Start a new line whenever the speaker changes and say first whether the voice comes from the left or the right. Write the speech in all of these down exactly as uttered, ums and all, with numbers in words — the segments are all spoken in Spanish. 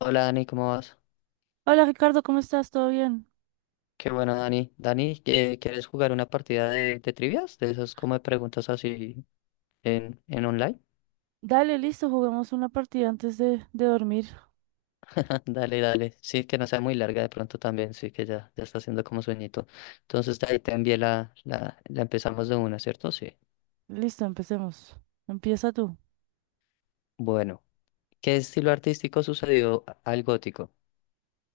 left: Hola Dani, ¿cómo vas?
right: Hola Ricardo, ¿cómo estás? ¿Todo bien?
left: Qué bueno Dani. Dani, ¿qué- ¿quieres jugar una partida de, de trivias? De esas como de preguntas así en, en online.
right: Dale, listo, juguemos una partida antes de, de dormir.
left: Dale, dale. Sí, que no sea muy larga de pronto también, sí que ya, ya está haciendo como sueñito. Entonces de ahí te envié la, la, la empezamos de una, ¿cierto? Sí.
right: Listo, empecemos. Empieza tú.
left: Bueno, ¿qué estilo artístico sucedió a- al gótico?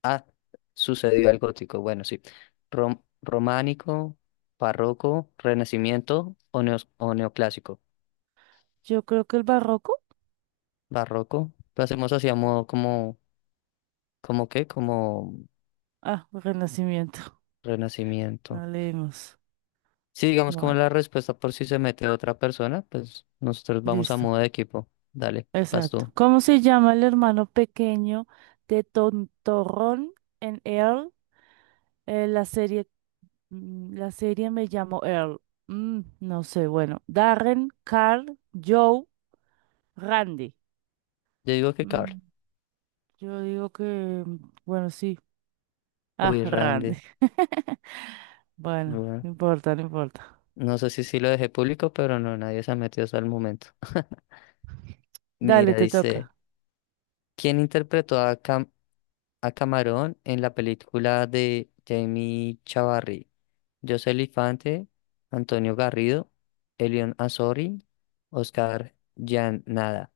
left: Ah, sucedió al gótico, bueno, sí. Rom- románico, barroco, renacimiento o, neos- o neoclásico.
right: Yo creo que el barroco.
left: Barroco. Lo hacemos así a modo como, como qué, como
right: Ah, Renacimiento.
left: renacimiento.
right: No leímos.
left: Sí, digamos como
right: Bueno,
left: la respuesta por si se mete otra persona, pues nosotros vamos a
right: listo.
left: modo de equipo. Dale, vas
right: Exacto.
left: tú.
right: ¿Cómo se llama el hermano pequeño de Tontorrón en Earl? Eh, la serie, mm, la serie Me llamo Earl. Mm, no sé, bueno. Darren, Carl, Joe, Randy.
left: Yo digo que Carl.
right: Mm, yo digo que, mm, bueno, sí. Ah,
left: Uy,
right: Randy.
left: Randy.
right: Bueno,
left: Bueno,
right: no importa, no importa.
left: no sé si sí lo dejé público, pero no, nadie se ha metido hasta el momento. Mira,
right: Dale, te
left: dice,
right: toca.
left: ¿quién interpretó a, Cam- a Camarón en la película de Jamie Chavarri? José Elifante, Antonio Garrido, Elion Azori, Oscar Jan Nada.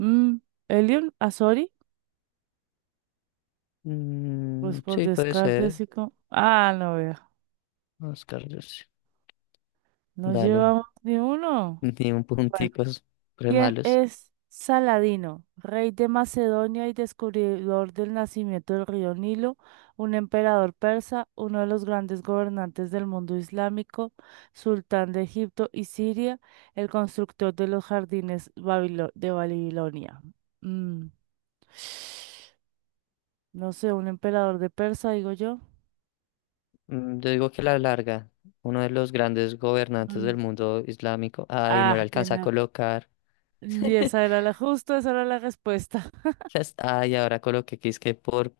right: Mm, Elion Azori,
left: Mm,
right: pues por
left: sí, puede
right: descarte
left: ser.
right: así como... Ah, no veo.
left: Oscar, José.
right: No
left: Dale,
right: llevamos ni uno.
left: ni un
right: Bueno,
left: punticos re
right: ¿quién
left: malos.
right: es Saladino? Rey de Macedonia y descubridor del nacimiento del río Nilo, un emperador persa, uno de los grandes gobernantes del mundo islámico, sultán de Egipto y Siria, el constructor de los jardines babilo- de Babilonia. Mm, no sé, un emperador de Persa, digo yo.
left: Mm, yo digo que la larga, uno de los grandes gobernantes del
right: Mm.
left: mundo islámico. Ay, no le
right: Ah,
left: alcanza a
right: tenía.
left: colocar.
right: Y esa era la justo, esa era la respuesta.
left: Las- Ay, ahora coloqué que es que por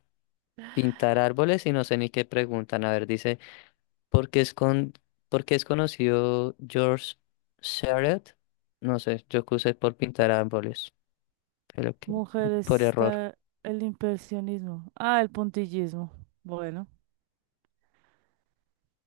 left: pintar árboles y no sé ni qué preguntan. A ver, dice. porque es con, porque es conocido George Seurat? No sé, yo puse por pintar árboles, pero que
right: Mujer
left: por error.
right: está el impresionismo. Ah, el puntillismo. Bueno,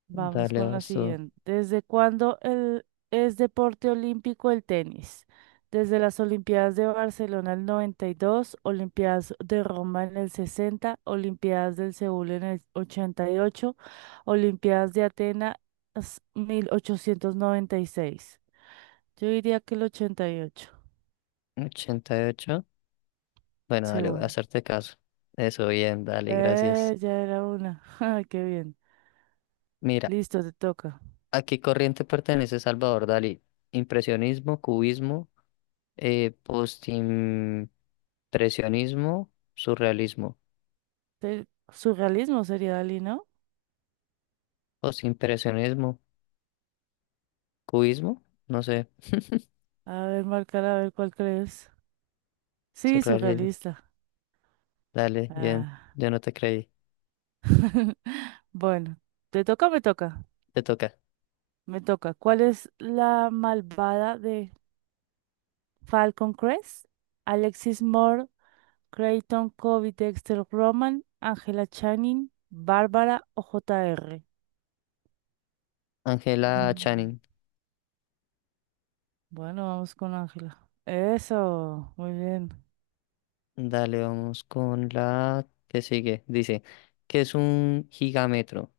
right: vamos
left: Dale,
right: con la
left: vas tú.
right: siguiente. ¿Desde cuándo el, ¿es deporte olímpico el tenis? Desde las Olimpiadas de Barcelona el noventa y dos, Olimpiadas de Roma en el sesenta, Olimpiadas del Seúl en el ochenta y ocho. Olimpiadas de Atenas mil ochocientos noventa y seis. Yo diría que el ochenta y ocho.
left: Ochenta y ocho. Bueno, dale, voy a
right: Seúl.
left: hacerte caso. Eso, bien, dale, gracias.
right: Eh, ya era una. Ay, qué bien.
left: Mira,
right: Listo, te toca.
left: ¿a qué corriente pertenece Salvador Dalí? Impresionismo, cubismo, eh, postim- surrealismo.
right: Te- Surrealismo sería Dalí, ¿no?
left: O impresionismo, cubismo, no sé,
right: A ver, marcar, a ver cuál crees. Sí,
left: surrealismo.
right: surrealista.
left: Dale, bien,
right: Ah.
left: yo no te creí.
right: Bueno, ¿te toca o me toca?
left: Te toca.
right: Me toca. ¿Cuál es la malvada de Falcon Crest? Alexis Creighton, Kobe, Dexter Roman, Angela Channing, Bárbara o J R.
left: Angela
right: Mm,
left: Channing.
right: bueno, vamos con Ángela. Eso, muy bien.
left: Dale, vamos con la que sigue. Dice, ¿qué es un gigametro?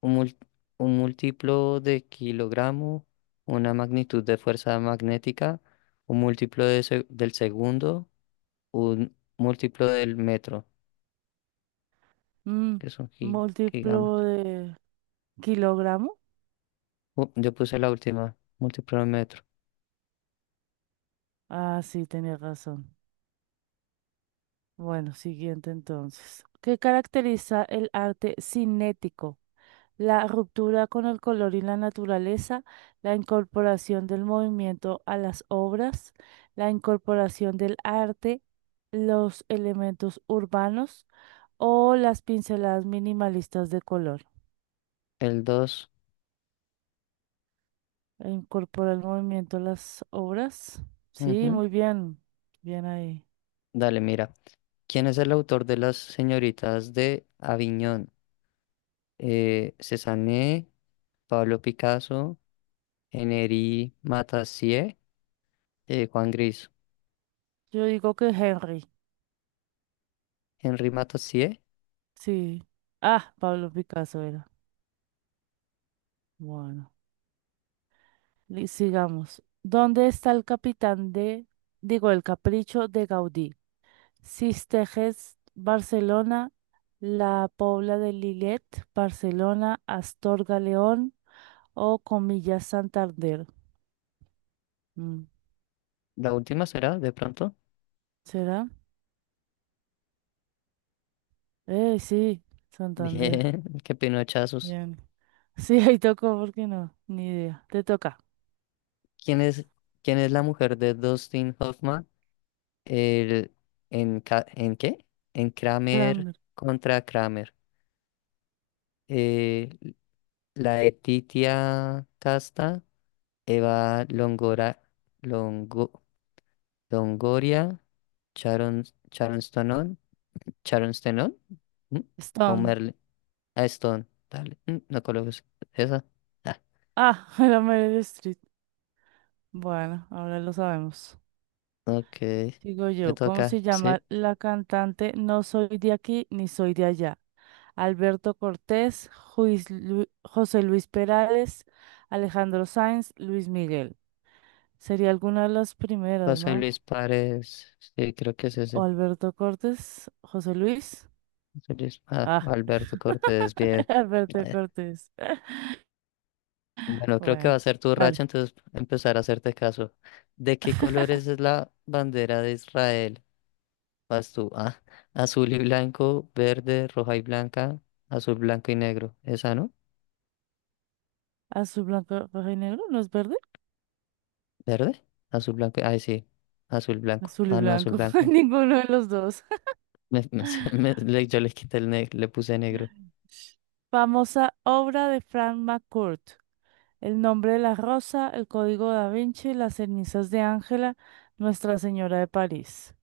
left: Un, mul- un múltiplo de kilogramo, una magnitud de fuerza magnética, un múltiplo de se- del segundo, un múltiplo del metro,
right: Mm,
left: que es un gi-
right: múltiplo
left: gigámetro.
right: de kilogramo.
left: Uh, yo puse la última, múltiplo del metro.
right: Ah, sí, tenía razón. Bueno, siguiente entonces. ¿Qué caracteriza el arte cinético? La ruptura con el color y la naturaleza, la incorporación del movimiento a las obras, la incorporación del arte los elementos urbanos o las pinceladas minimalistas de color.
left: El dos.
right: E incorpora el movimiento a las obras. Sí, muy bien. Bien ahí.
left: Dale, mira. ¿Quién es el autor de Las señoritas de Aviñón? Eh, Cézanne. Pablo Picasso, Henri Mathieu, eh, Juan Gris.
right: Yo digo que Henry.
left: Henri Mathieu,
right: Sí. Ah, Pablo Picasso era. Bueno, li- sigamos. ¿Dónde está el capitán de, digo, el capricho de Gaudí? Sistejes, Barcelona, La Pobla de Lillet, Barcelona, Astorga, León o Comillas, Santander. Mm.
left: la última será, de pronto.
right: ¿Será? Eh, sí, Santander.
left: Bien, qué pinochazos.
right: Bien. Sí, ahí tocó, ¿por qué no? Ni idea. Te toca.
left: ¿Quién es, quién es la mujer de Dustin Hoffman? El, en, ca- ¿en qué? En Kramer
right: Kramer.
left: contra Kramer. Eh, la Letitia Casta, Eva Longora, Longo- Longoria, Sharon, Sharon Stonon, Sharon Stenon, ¿Mm?
right: Stone.
left: Homer Ah, Stone. Dale. Mm, No coloques esa. Ah,
right: Ah, era Meryl Streep. Bueno, ahora lo sabemos.
left: ok.
right: Sigo
left: Te
right: yo. ¿Cómo
left: toca.
right: se
left: Sí.
right: llama la cantante No soy de aquí ni soy de allá? Alberto Cortés, Juis Lu- José Luis Perales, Alejandro Sanz, Luis Miguel. Sería alguna de las primeras,
left: José Luis
right: ¿no?
left: Párez. Sí, creo que es
right: O
left: ese.
right: Alberto Cortés, José Luis.
left: José Luis. Ah,
right: Ah,
left: Alberto Cortés. Bien.
right: Alberto
left: Eh,
right: Cortés.
left: Bueno, creo que va a
right: Bueno,
left: ser tu
right: vale.
left: racha, entonces empezar a hacerte caso. ¿De qué colores es la bandera de Israel? Vas tú. Ah, azul y blanco, verde, roja y blanca, azul, blanco y negro. ¿Esa no?
right: Azul, blanco, rojo y negro, ¿no es verde?
left: ¿Verde? Azul, blanco. Ay, sí. Azul, blanco.
right: Azul y
left: Ah, no, azul,
right: blanco,
left: blanco.
right: ninguno de los dos.
left: Me- me- me- le- yo le quité el negro, le puse negro.
right: Famosa obra de Frank McCourt. El nombre de la rosa, el código da Vinci, las cenizas de Ángela, Nuestra Señora de París.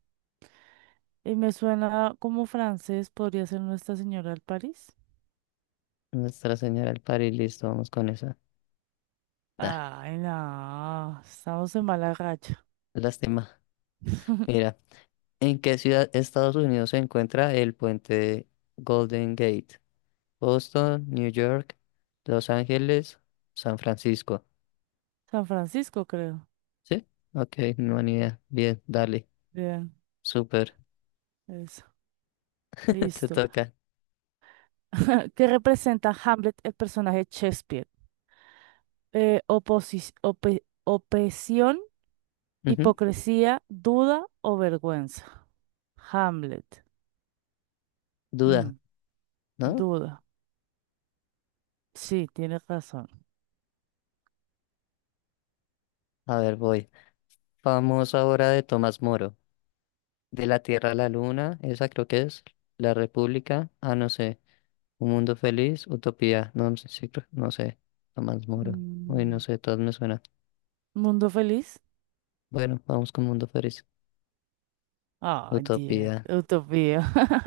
right: Y me suena como francés, podría ser Nuestra Señora de París.
left: Nuestra Señora del Par y listo, vamos con esa. Da,
right: Ay, no, estamos en mala racha.
left: lástima. Mira, ¿en qué ciudad de Estados Unidos se encuentra el puente Golden Gate? Boston, New York, Los Ángeles, San Francisco.
right: San Francisco, creo.
left: ¿Sí? Ok, no, ni idea. Bien, dale.
right: Bien,
left: Súper.
right: eso.
left: Te
right: Listo.
left: toca.
right: ¿Qué representa Hamlet, el personaje de Shakespeare? Eh, oposis- ope- opresión,
left: Ujú.
right: hipocresía, duda o vergüenza. Hamlet.
left: Duda,
right: Mm,
left: ¿no?
right: duda. Sí, tienes razón.
left: A ver, voy. Famosa obra de Tomás Moro. De la Tierra a la Luna, esa creo que es. La República. Ah, no sé. Un mundo feliz, utopía, no no sé, sí, creo- no sé, Tomás Moro. Uy, no
right: Mm,
left: sé, todas me suenan.
right: mundo feliz.
left: Bueno, vamos con mundo feliz,
right: Ay, Dios.
left: utopía.
right: Utopía.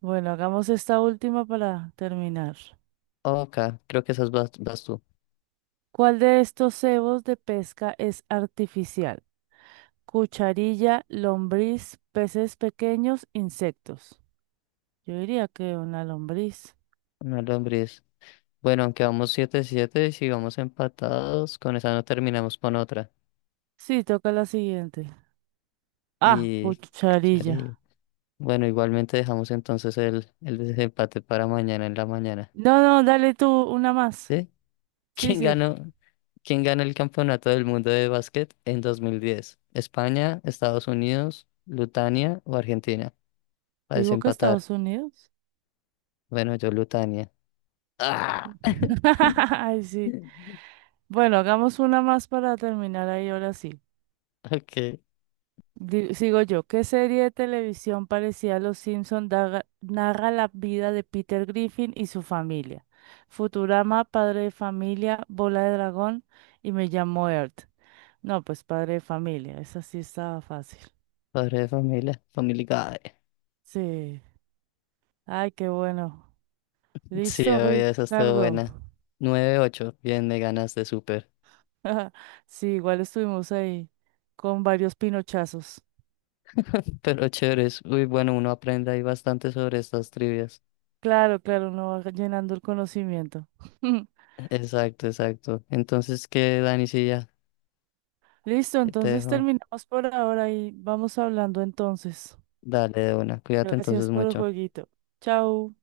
right: Bueno, hagamos esta última para terminar.
left: Ok, creo que esas vas, vas tú.
right: ¿Cuál de estos cebos de pesca es artificial? Cucharilla, lombriz, peces pequeños, insectos. Yo diría que una lombriz.
left: Una lombriz. Bueno, aunque vamos siete siete y sigamos empatados, con esa no terminamos con otra.
right: Sí, toca la siguiente. Ah,
left: Y,
right: cucharilla.
left: chari. Bueno, igualmente dejamos entonces el, el desempate para mañana en la mañana.
right: No, no, dale tú una más.
left: ¿Sí?
right: Sí,
left: ¿Quién
right: sí.
left: ganó? ¿Quién gana el campeonato del mundo de básquet en dos mil diez? ¿España, Estados Unidos, Lutania o Argentina? Para
right: Digo que
left: desempatar.
right: Estados Unidos.
left: Bueno, yo Lutania. ¡Ah!
right: Ay, sí. Bueno, hagamos una más para terminar ahí ahora sí.
left: Ok,
right: Di- sigo yo. ¿Qué serie de televisión parecida a Los Simpson daga- narra la vida de Peter Griffin y su familia? Futurama, Padre de Familia, Bola de Dragón y Me llamo Earth. No, pues Padre de Familia. Esa sí estaba fácil.
left: Padre de Familia, Family Guy.
right: Sí. Ay, qué bueno.
left: Sí,
right: Listo,
left: oye, esa estuvo
right: Ricardo.
left: buena. Nueve ocho, bien, me ganaste súper.
right: Sí, igual estuvimos ahí con varios pinochazos.
left: Pero chéveres, uy, bueno, uno aprende ahí bastante sobre estas trivias.
right: Claro, claro, uno va llenando el conocimiento.
left: Exacto, exacto. Entonces, ¿qué, Dani? Sí, ya
right: Listo,
left: te
right: entonces
left: dejo.
right: terminamos por ahora y vamos hablando entonces.
left: Dale de una, cuídate
right: Gracias
left: entonces
right: por el
left: mucho.
right: jueguito. Chao.